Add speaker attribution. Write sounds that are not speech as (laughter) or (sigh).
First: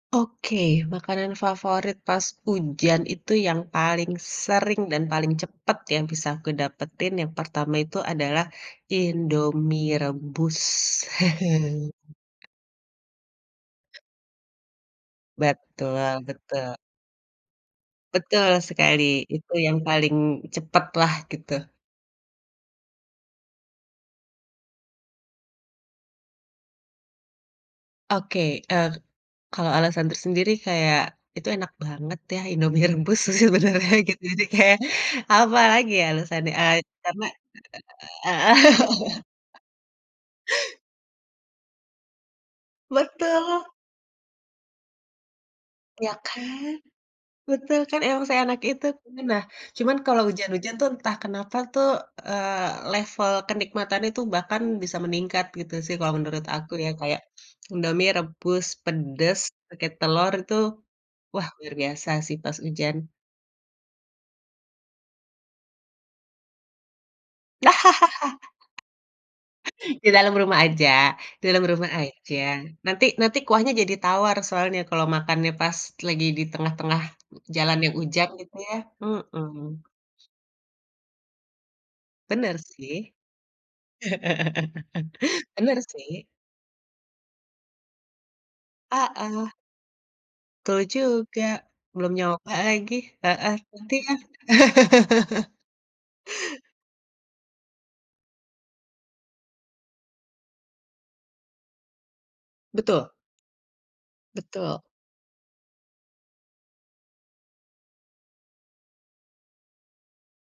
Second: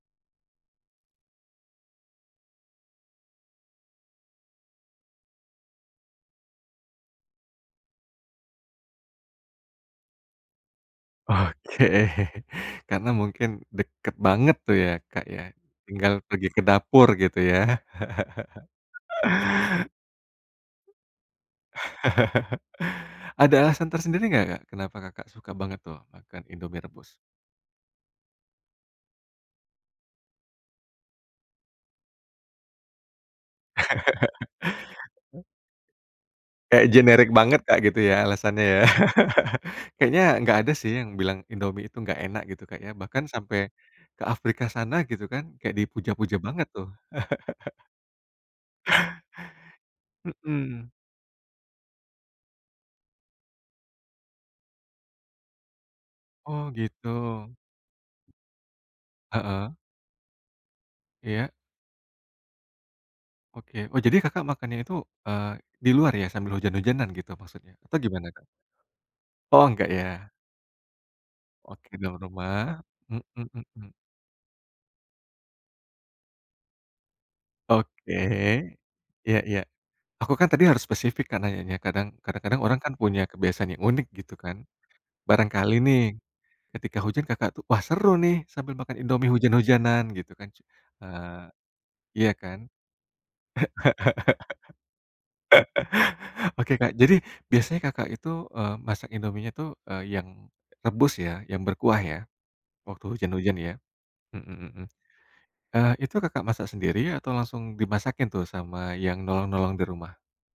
Speaker 1: Oke, makanan favorit pas hujan itu yang paling sering dan paling cepet yang bisa aku dapetin yang pertama itu adalah, Indomie rebus.
Speaker 2: Oke,
Speaker 1: (chuckles)
Speaker 2: (chuckles) karena mungkin deket banget tuh ya, Kak, ya, tinggal
Speaker 1: Betul
Speaker 2: pergi ke
Speaker 1: betul.
Speaker 2: dapur gitu ya.
Speaker 1: Betul
Speaker 2: (chuckles)
Speaker 1: sekali. Itu yang paling cepetlah gitu.
Speaker 2: (chuckles) Ada alasan tersendiri nggak, Kak, kenapa Kakak suka banget tuh makan Indomie rebus?
Speaker 1: Oke, eee, kalau alesan tersendiri kayak, itu enak banget ya Indomie rebus sebenarnya gitu jadi
Speaker 2: (chuckles)
Speaker 1: kayak apalagi ya alesannya, eee,
Speaker 2: Kayak
Speaker 1: karena,
Speaker 2: generik banget, Kak, gitu ya
Speaker 1: heeh.
Speaker 2: alasannya ya.
Speaker 1: (chuckles)
Speaker 2: (chuckles) Kayaknya nggak ada sih yang bilang Indomie itu nggak enak gitu, Kak, ya. Bahkan sampai,
Speaker 1: Betul.
Speaker 2: ke Afrika sana gitu kan kayak
Speaker 1: Ya
Speaker 2: dipuja-puja banget
Speaker 1: kan?
Speaker 2: tuh.
Speaker 1: Betul,
Speaker 2: (chuckles)
Speaker 1: kan emang seenak itu. Nah, cuman kalau hujan-hujan tuh
Speaker 2: Mhm.
Speaker 1: entah kenapa tuh, eee, level kenikmatan itu bahkan bisa meningkat gitu sih kalau menurut
Speaker 2: Oh,
Speaker 1: aku ya,
Speaker 2: gitu.
Speaker 1: kayak, Indomie rebus pedes
Speaker 2: Heeh.
Speaker 1: pake telur itu, wah
Speaker 2: Iya.
Speaker 1: luar biasa sih pas hujan.
Speaker 2: Oke. Oh, jadi Kakak makannya itu, eee, di luar ya sambil hujan-hujanan gitu maksudnya atau gimana, Kak? Oh, nggak
Speaker 1: (chuckles) Di
Speaker 2: ya.
Speaker 1: dalam rumah aja di dalam rumah
Speaker 2: Oke dalam
Speaker 1: aja.
Speaker 2: rumah,
Speaker 1: Nanti nanti
Speaker 2: mhm
Speaker 1: kuahnya
Speaker 2: mhm.
Speaker 1: jadi tawar soalnya kalau makannya pas lagi di tengah-tengah jalan yang
Speaker 2: Oke,
Speaker 1: hujan gitu ya,
Speaker 2: iya iya.
Speaker 1: hmm.
Speaker 2: Aku kan tadi harus spesifik kan nanyanya. Kadang
Speaker 1: Bener
Speaker 2: kadang-kadang orang kan
Speaker 1: sih.
Speaker 2: punya kebiasaan yang unik gitu kan.
Speaker 1: (chuckles)
Speaker 2: Barangkali
Speaker 1: Bener
Speaker 2: nih,
Speaker 1: sih.
Speaker 2: ketika hujan Kakak tuh, "Wah, seru nih sambil makan Indomie
Speaker 1: Heeh.
Speaker 2: hujan-hujanan," gitu kan,
Speaker 1: Betul juga.
Speaker 2: eee,
Speaker 1: Belum
Speaker 2: iya
Speaker 1: nyoba
Speaker 2: kan?
Speaker 1: lagi. Heeh, nanti ya.
Speaker 2: (chuckles)
Speaker 1: (chuckles)
Speaker 2: Oke, Kak. Jadi, biasanya Kakak itu, eee, masak Indomienya tuh, eee, yang rebus ya? Yang berkuah ya? Waktu
Speaker 1: Betul.
Speaker 2: hujan-hujan ya, mhm
Speaker 1: Betul.
Speaker 2: mhm, eee, itu Kakak masak sendiri atau langsung dimasakin tuh sama yang nolong-nolong di rumah?